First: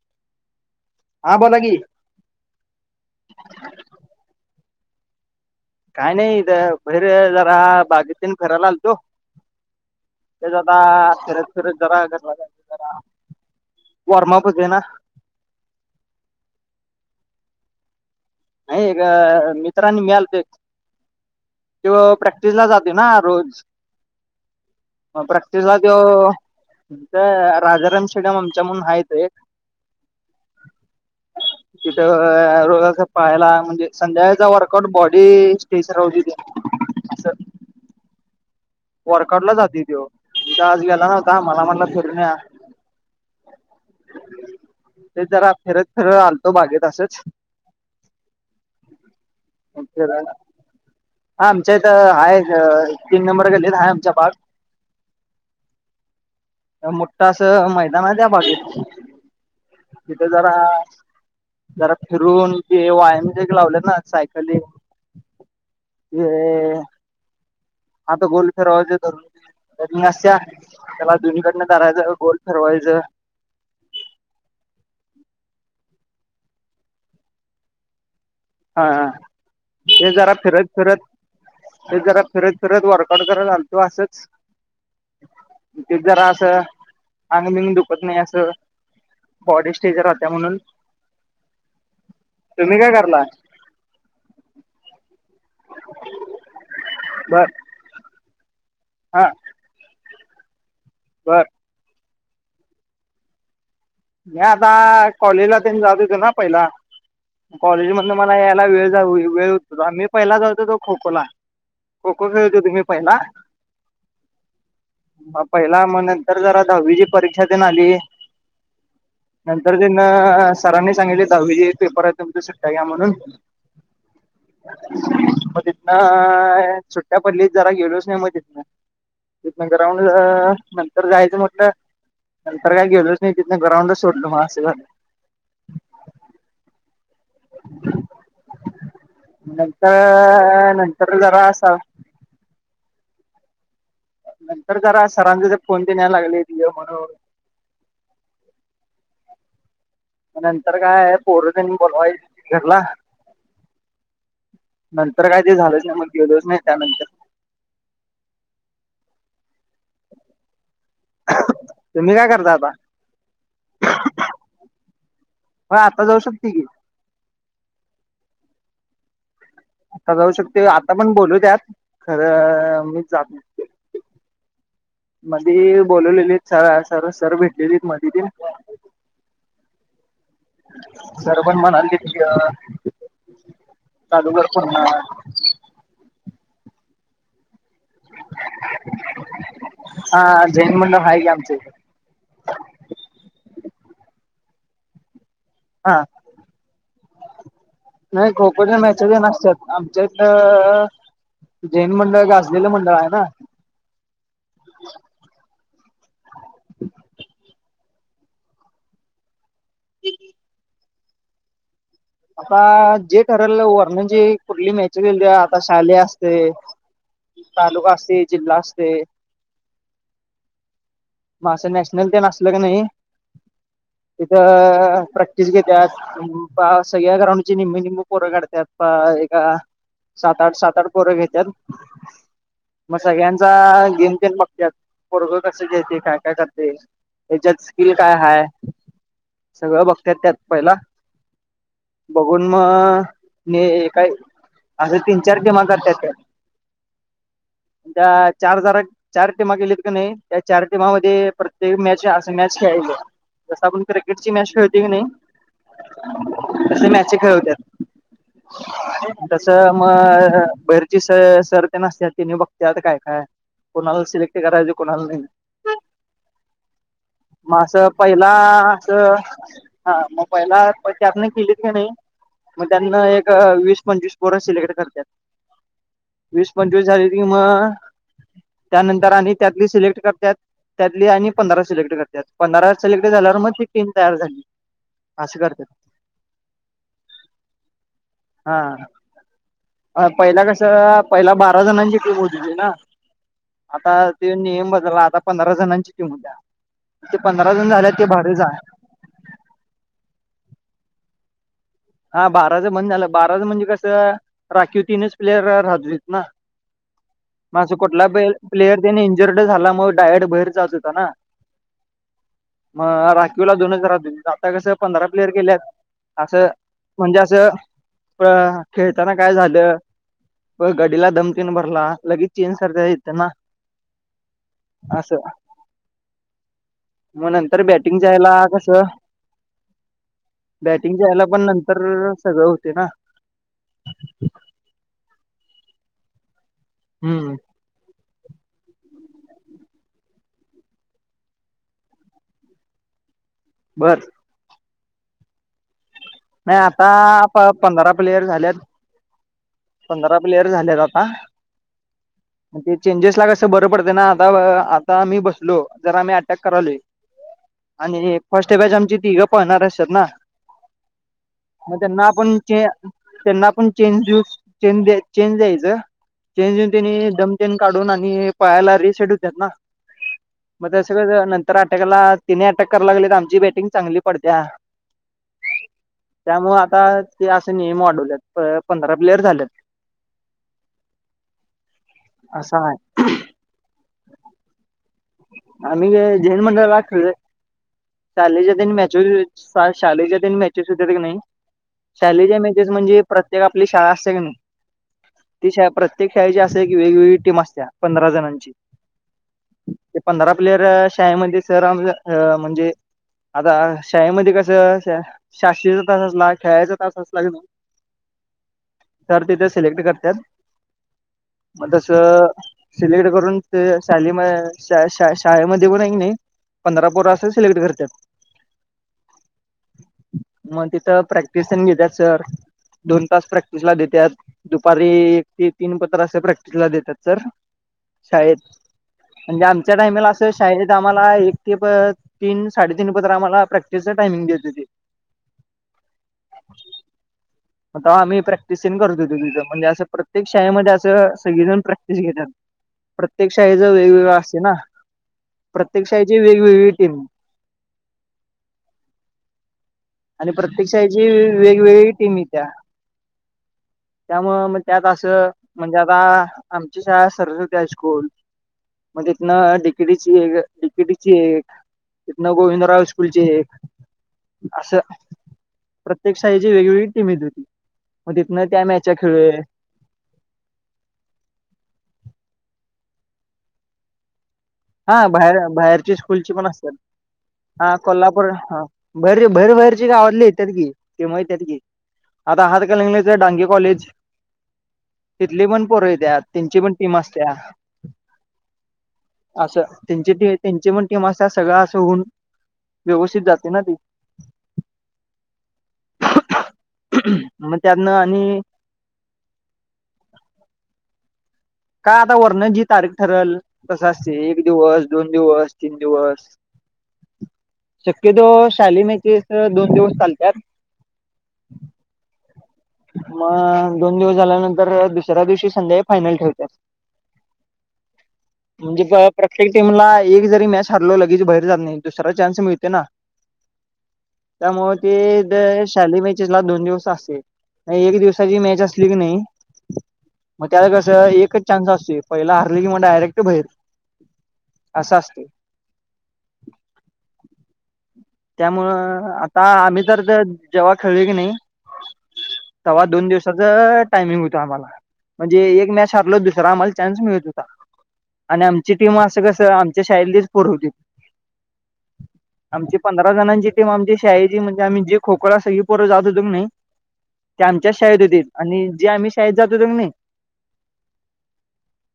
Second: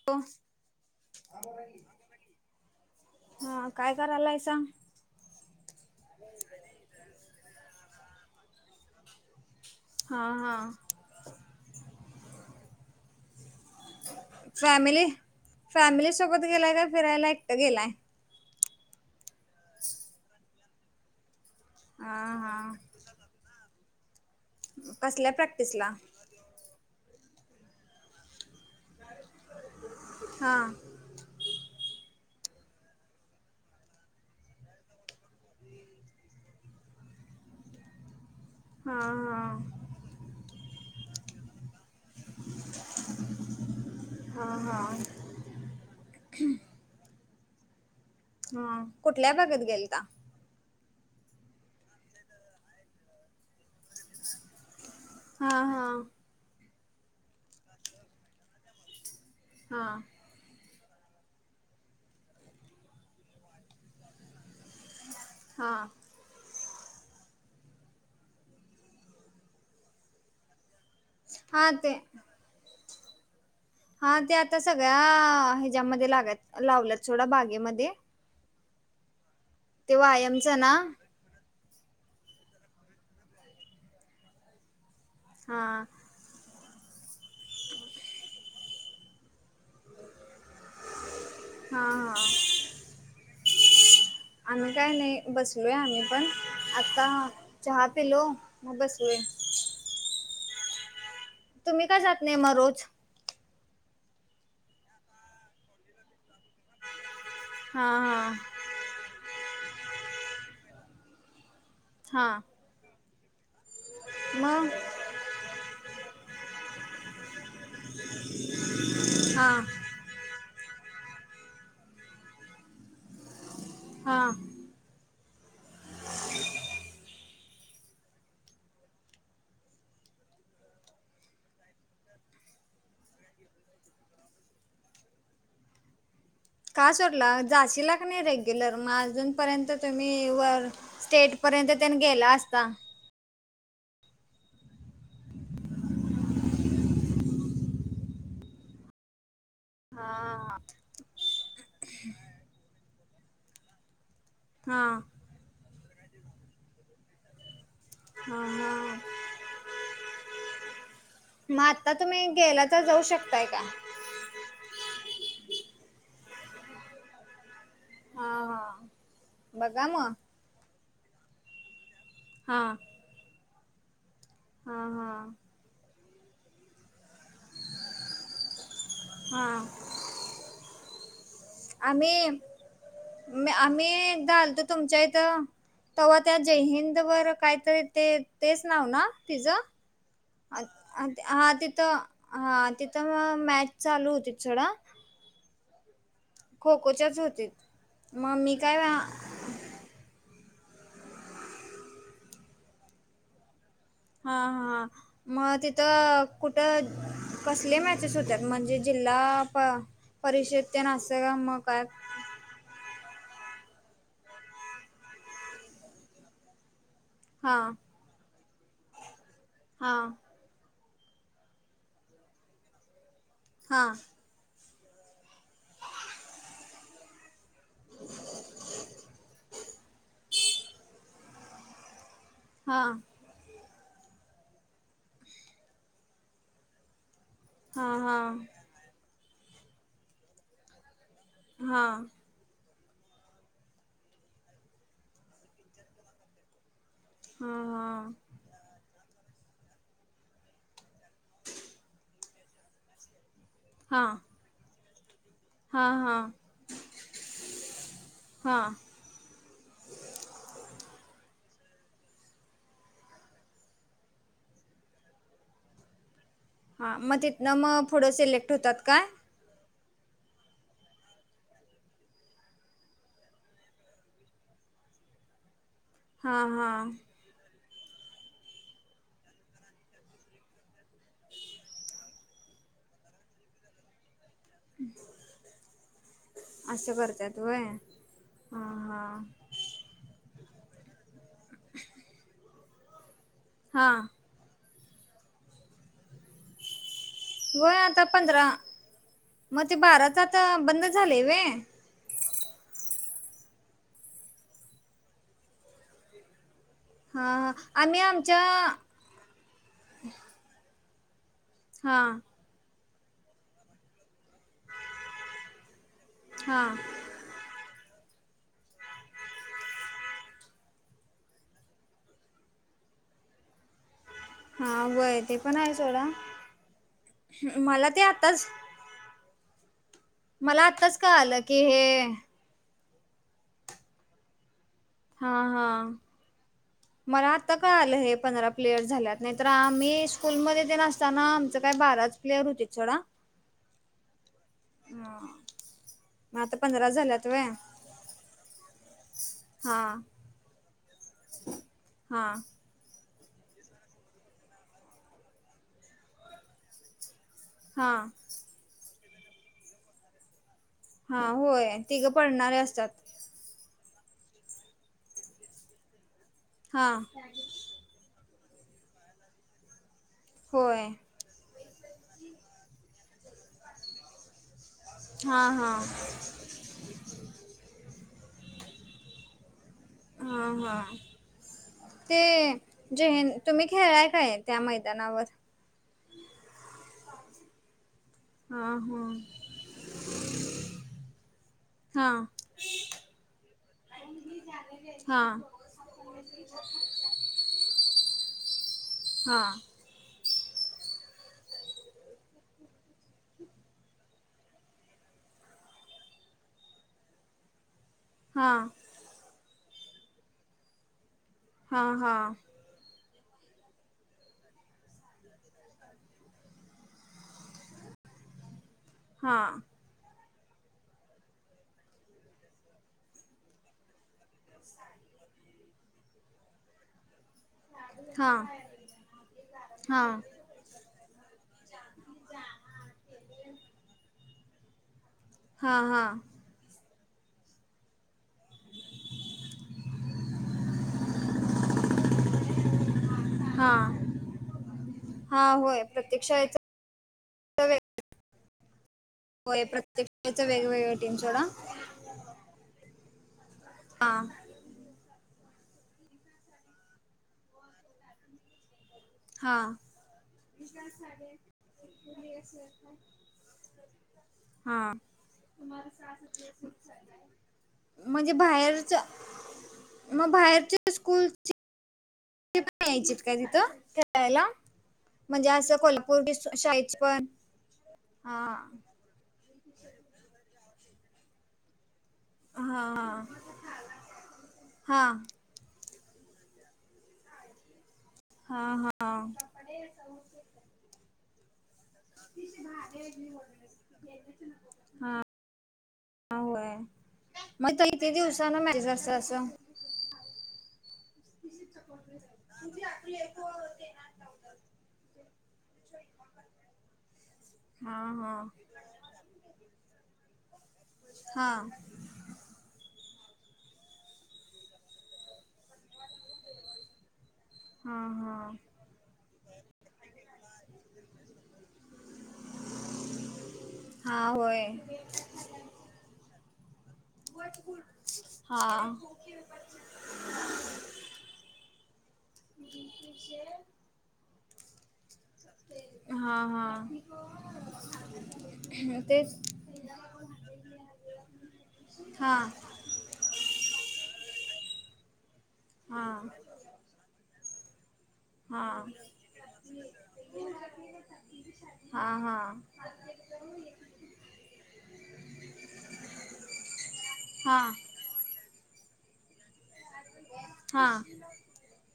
Hello. हा बोला की. हा. काय करालायसा? काय नाही. इथ भैर जरा बागेत तेन फिरायला आल तो. हा तेच हा आता फिरत फिरत जरा घरला जायचं जरा. वॉरमा पुजे ना. फॅमिलीसोबत गेलाय का फिरायला एकटं गेलाय? नाही गं. मित्र आणि मि आलतो. त्यो हा प्रॅक्टिसला हा जातोय ना रोज. म प्रॅक्टिसला तो हित राजाराम स्टे [unintelligible] आमच्या म्हणुन हाय इथं एक. हा तिथ रोज अस पळायला म्हणजे संध्याकाळचा वर [unintelligible] बॉडी स्टेच राहु दे [unintelligible] हा वर्क हा आउटला जातोय त्यो तिथं आज गेला नव्हता मला म्हणला फि रुण येऊया. हा हा तेच जरा फिरत फिरत आलतो बागेत असंच. हंम. कुठल्या बागेत गेलता? फिरून आमच्या इथं. आहेत. तीन नंबर गल्लीत. हाय आमच्या बाग. हा हा मोठ अस मैदाना आहे. त्या बागेत. हा. तिथे जरा, जरा फिरून ते व्यायाम जे लावलेत ना. सायकलींग हा हे हात गोल फेरावाजे धरून कनी असा. त्याला दोनीकडनं हा ते धरायचं. गोल फीरवायचं. हा ते आता सगळ्या ह्याच्यामध्ये लागत. लावल्यात सोडा बागेमध्ये. हा. ते जरा व्यायामचं फिरत ना फिरत ते जरा फिरत फिरत वर्कआउट करायला आलतो असंच. हा ते जरा असं, अंगबिंग दुखत नाही असं. बॉडी स्ट्रेच राहत्या म्हणून. हा हा तुम्ही काय करला? आम्ही काय नाही. बसलोय आम्ही पण. आत्ता बर चहा पेलो मग बसलो आहे हा बर. तुम्ही का जात नाही म रोज? म्या आता कॉलेजला त्यांन जात होेत ना. पहिला. हा कॉलेज मधन हा मला यायला वेळ जाऊ, वेळ होत. आ मी पहिला जत होतो. खो खो ला. खो खो खेळत होतो. मी पाहिला. म. पहिला. मग नंतर जरा दहावी ची परीक्षा तेन आली ह [inaudible] नंतर त्यांनं. सरांनी सांगितलय दहावी चे पेपर आहेत. तुमच सुट्टया घ्या म्हणून. हा. मग तिथन सुट्ट्या पडलीत, जरा गेलोच नाही मग तिथन. तीथन ग्राउंड नंतर जायचं म्हटलं. नंतर काय गेलोच मी तीथन ग्रांउडच सोडल अस झाल. का सोडलात. जाशीला का नाही रेग्युलर. मग अजूनपर्यंत तुम्ही वर नंतर नंतर जरा स्टेटपर्यंत त्यांन गेला अस त्ता. नंतर जरा सरांचे फोन तेन यायला लागलीत. ये म्हणून. हा नंतर काय पोर तेन बोलवायल [unintelligible] घरला. नंत हा हा नंतर काय ते झालंच नाही. मग गेलोच नाही त्यानंतर. ह. ह. [inaudible] म आता काय तुम्ही करता गेला आता त. जाऊ शकताय का? होय, आता जाऊ शकतोय की. हा हा. बघा मग आता जाऊ शकतोय, आता पण बोलवत्यात. हा खरं मी जात नाही. हा हा मधी बोलवलेलीत. सर, सर भेटलेलीत मधी बी. हा. सर पण म्हणाले की ये. म आम्ही एकदा आलतो तुमच्या इथं. तेव्हा त्या जयहिंद वर कायतरी ते तेच नाव ना, तिचं हा ह जैन मंडळ आहे की हा आमच्या इथे तिथं हा तिथं म मॅच चालू होतीत सोडा. हा. खो खोच्याच होती नाही मग खो मी खो काय च्या हा मॅचेचण असत्यात. आमच्या इथ, जैन मंडळ गाजलेलं मंडळ आहे ना. हा हा. मग तिथं. कुठं. कसले मॅ चेस होत्यात. म्हणजे जिल्हा प परिषद तेन असं. म काय? आता जे ठरलं. वरण जे कुठली मॅच राहील. आता शालेय असते. हां तालुका असते. जिल्हा असते. हा. मग असं नॅशनल डेन असलं का नाही हा. तिथं प्रॅक्टिस घेत्यात बा सगळ्या ग्राउंड ची निम्मी निम्मी पोरं काढत्यात, प एका सात आठ, सात आठ, पोरं घेत्यात हां मग सगळ्यांचा गेमतेन बघत्यात, पोरगं कस खेळतय, काय काय करतय तेच्यात स्किल काय हां हाय सगळं बघत्यात त्यात पहिला हा. बघून मग नी काय, असं तीन चार टिमा करत्यात त्यात हा. त्या चार जणा, चार टीमा केलीत कनी, त्या चार टीमामध्ये प्रत्येक मॅच मॅच खेळायच, जस आपण हां हां क्रिकेटची मॅच खेळतोय किनाई हां हां तशी मॅचे खेळवत्यात. हा तस मग बहेरची स सर तेन असत्यात तेनि बघत्यात काय काय कुणाला सिलेक्ट करायच कुणाला नाही. हा मग ते मग असं पहिला, असं, हा मग पहिला प त्यातन केलीस काय नाही मग त्यातन, एक वीस पंचवीस पोर सिलेक्ट करत्यात हा वीस हा पंचवीस झाली की मग, त्यानंतर आणि त्यातली सिलेक्ट करत्यात त्यातली आणि पंधरा सिलेक्ट करत्यात. पंधरा सिलेक्ट झाल्यावर मग ती टीम तयार झाली. असं करत्यात. असं करतात वय हा. अ पहिला कस पहिला बारा जणांची टीम होत होती ना हा आता ते नियम बदललाय आता पंधरा जणांची टीम होत्या. ते पंधरा जण वय झाल्या आता ते भारीच पंधरा हाय मग ते बाराच आता बंद झाले व्हय. हा बाराचं बंद झालं बाराचं म्हणजे कसं राखीव तीनच प्लेयर राहत होतीत ना हा हा मग असं आम्ही कुठला प आमच्या प्लेयर त्याने इंजर्ड झाला मग डायरेक्ट बाहेर जात होता ना. हा. मग राखीवला दोनच रहात होतीत. आता कसं पंधरा प्लेयर केल्यात. असं हां म्हणजे असं प खेळताना काय झालं प गडीला दमकीन भरला लगेच चेंज करता येतं ना हा व्हय असं ते पण आहे सोडा. मग नंतर मला बॅटिंग ते जायला आताच कसं मला बॅटिंग आत्ताच जायला कळालं पण की नंतर हे सगळं होते ना हा हा हम्म मला त कळ आलं हे पंधरा प्लेयर्स झाल्यात नाही तर आम्ही स्कूलमध्ये ते असताना आमचं काय बाराच प्लेअर होतेत सोडा बरं. हा. नाही आता पंध पंधरा प्लेयर झालेत हा पंधरा प्लेयर झालेत आता हा. ते चेंजेस ला कसं बरं पडते ना आता अह आ ता आम्ही बसलो जरा आम्ही अटॅक करायलोय हा आणि फर्स्ट बॅच आमची तिघं पहणार असात ना हा हो मग त्यांना आपण ते त्यांना पण चेंज देऊ चेंज चेंज द्यायचं चेंज देऊन हा त्यांनी दम त्यां काढून आणि पायाला रीसेट होत्यात ना. मग होय तसं नंतर अटॅकाला तिने अटॅक करायला लागले तर आमची बॅटिंग चांगली पडते्या हां हां त्यामुळें आतां ते असे नियम वाढवलेतं पंधरा प्लेयर झालेतं हां हां ते असं आहे जे तुम्हीं खेळांय कायं त्यां मैदानांवर आम्हीं झेनं मंडळलं शाळेच्यांनी हा मॅसेजेसं शाळेच्यां तं मॅचेसं होतेयां की नाहीं हा शाळेच्यां मॅचेसं म्हणजे प्रत्येकं आपलीं शाळां असतें की नाहीं हा ती शाळां प्रत्येक शाळेची असं की वेगवेगळी टीम असतें पंधरा जणांची जी [unintelligible] हां पंधरा प्लेयर शांळेमंध्यें सरमं म्हंणजे आतां शाळेमंध्ये कसं शास्रीचां तांस असलां खेळायचां तांस असलां की हां तरं तिथे सिलेक्टं करतांत मंग हा हा तसं सिलेक्टं करूंन शाली शाळेमंध्ये नाहीं पंधरा पोरां असं सिलेक्टं करतांत. हा मंग तिथं प्रॅक्टिसणं घेतांत सर दोन तांस प्रॅक्टिसलां देतातं. दुपारी एक ते तीनं पत्र असं प्रॅक्टिसलां देतातं सर. हां म्हंणजे आमच्यां टाईमलां असं शाळेतं आम्हांला एक ते प तीनं साडेतीनं पत्र आम्हांला प्रॅक्टिसचां टायमिंग देतं होती ते हां हां. तेंव्हा आम्हीं प्रॅक्टिसणं करतं होतो तिथं म्हणजे असं प्रत्येक शाळेमंध्ये असं सगळीजणं प्रॅक्टिस घेतातं प्रत्येकशाळेचां हा वेगवेगळां असतें नां हा प्रत्येकशाळेची वेगवेगळी टीमं तम [unintelligible] होयं आणि प्रत्यकाच्यां प्रत्येक वेगवेगळ्यां शाळेची टीमं सोंडा वेगवेगळी टीम येत्या हां त्यांत असं म्हणजे आतां आमची शाळां सरस्वती हायस्कूंल. मंग तिथनं हा टिकिटीची एक डिकेटीची एक तिथनं गोविंदरांव स्कूंलची एक. असं. हा प्रत्येक शाळेची वेगवेगळी टीमं येतं होती मंग तिथंन त्यां मॅच खेळूं. मंग बाहेरच्यां स्कूंलची. ति पणं यांयचीतं कां तिथं खेळायलां हां बाहेर बाहेरची स्कूंलची पणं असतांत शाळेची पण हां कोल्हांपूर हा हं भर भरभरचे गांवात ले येतां की ते माहितांत की आतां आहातं कलंगलेचं हा डांगे कॉलेजं हा तिथंली पणं पोरं येतांत त्यांची पणं टीमं अंसत्यां हां हां असं त्यांची टी त्यांची पणं टीमं असतं सगळं असं होऊन व्यवस्थित जाते ना ती हां अ होयं मग मंग त्यातनं किती आणि दिवसांन माहिजतं असं कां आतां वर्णनजी तारीखं ठरेल तसं असतें दिवसं दोन दिवस तीनं दिवसं हा हा शक्यतोवर शालीमैकी तरं दोन दिवसं चांलत्यांत हां मंग दोन दिवसं झाल्यांनंतर दुसऱ्यां दिवशी संध्या फायनलं ठेवत्यांत हां हां म्हणजे प्रत्येक टीमलां एक जरी मॅच हरलो लगेचं बाहेर जातं नाहीं दुसरां चांन्स मिळतें नां हां होयं शाली मॅचे लां दोन दिवसं असे एक दिवसांची मॅच असली हा की नाहीं मंग त्यांला कसं एकचं चांन्स असतें पहिलां हरली की मंग डायरेक्टं बाहेर असं असत. हा हा. त्यामुळं तेच आता आम्ही तर ते जेव्हा खेळलोय की नाही. हा तेव्हा दोन दिवसाच टायमिंग होतं. आम्हाला, म्हणजे एक मॅच हा हरलो दुसरा आम्हाला चान्स मिळत होता. आणि हा आमची टीम असं कस आमच्या शाळेतलीच पोर होतीत. हा हा आमची पंधरा जणाची टीम आमची शाळेची म्हणजे आम्ही जी खो-खो ला सगळी पोर जात होतो की नाही. ते हा आमच्याच शाळेत होतीत आणि जे आम्ही शाळेत जात होत की नाही. हा.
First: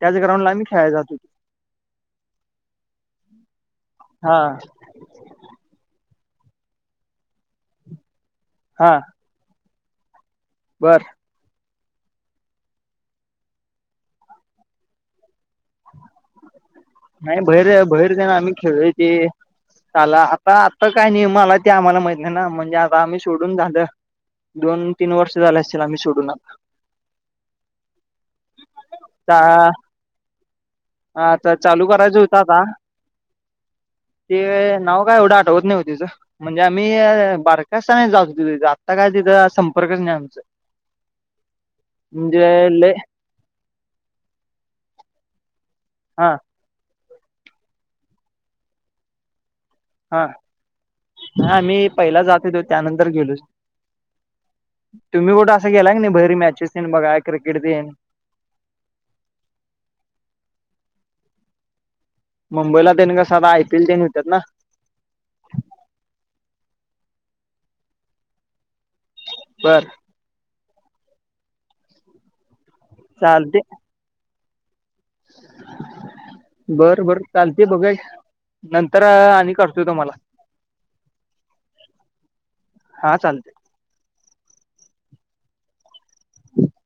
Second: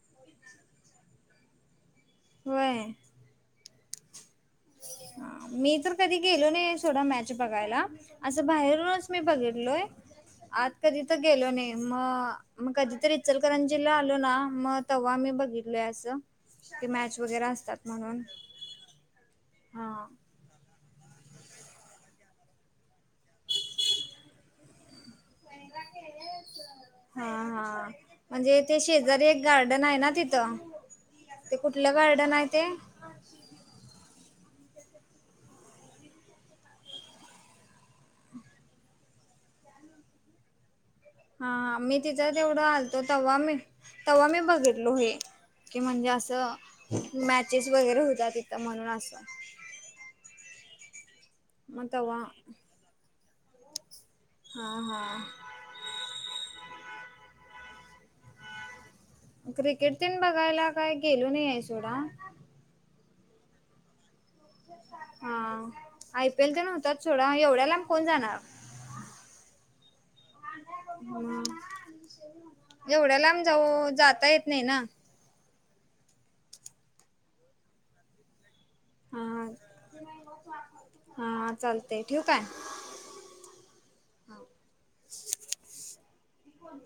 त्याच ग्रांऊडला आम्हि खेळायला जात होतो. व्हय. हा. मी तर कधी गेलो नाही सोडा मॅच बघायला. असं हा बाहेरूनच मी बघितलोय. आत कधी बर तर गेलो नाही. मग मग कधीतरी इचलकरंजीला आलो ना मग तेव्हा मी बघित लोय. अस की मॅच नाही वगैरे बाहेर असतात बाहेर म्हणून, जाण आम्ही खेळलोय ते. हा साला आता आता काही नाही. मला ते आम्हाला माहित नाही ना, म्हणजे आता आम्ही सोडून झालं. दोन तीन वर्ष, झाले असेतील आम्ही सोडून आता. हा हा म्हणजे ते शेजारी आता एक गार्डन आहे ना तिथं. आता ते चालू कुठलं करायचं गार्डन होतं आहे आता ते? ते नाव काय एवढं आठवत नाही. हो तिचं. म्हणजे आम्ही बारक आसतान जात होतो तिथ. आत्ता काय तिथं संपर्कच नाही आमचा. हा मी तिथं म्हणजे तेवढं लय आलतो. तेव्हा मी तेव्हा मी बघितलो हे. कि म्हणजे हा असं. मॅचेस वगैरे होतात. तिथं म्हणून असं. हा हा मी मग पहिला जात तेव्हा होतो. त्यानंतर गेलो नाही. हा हा. तुम्ही कुठं अस गेलाय का नाही? बाहेर मॅचेस तेन बघायला क्रिकेट तेन? क्रिकेट तेन बघायला काय गेलो नाही आहे सोडा. मुंबईला तेन कस आता आय पी एल तेन होतात ना. हा आय पी एल तेन होत्यात सोडा. एवढ्या लांब कोण जाणार. बरं. एवढ्या लांब चालते जाऊ जाता येत नाही ना. बरं बरं चालतेय बघूया घ्या. हा हा चालतय. ठेवू कायं? हा चालतय. हम् [inaudible]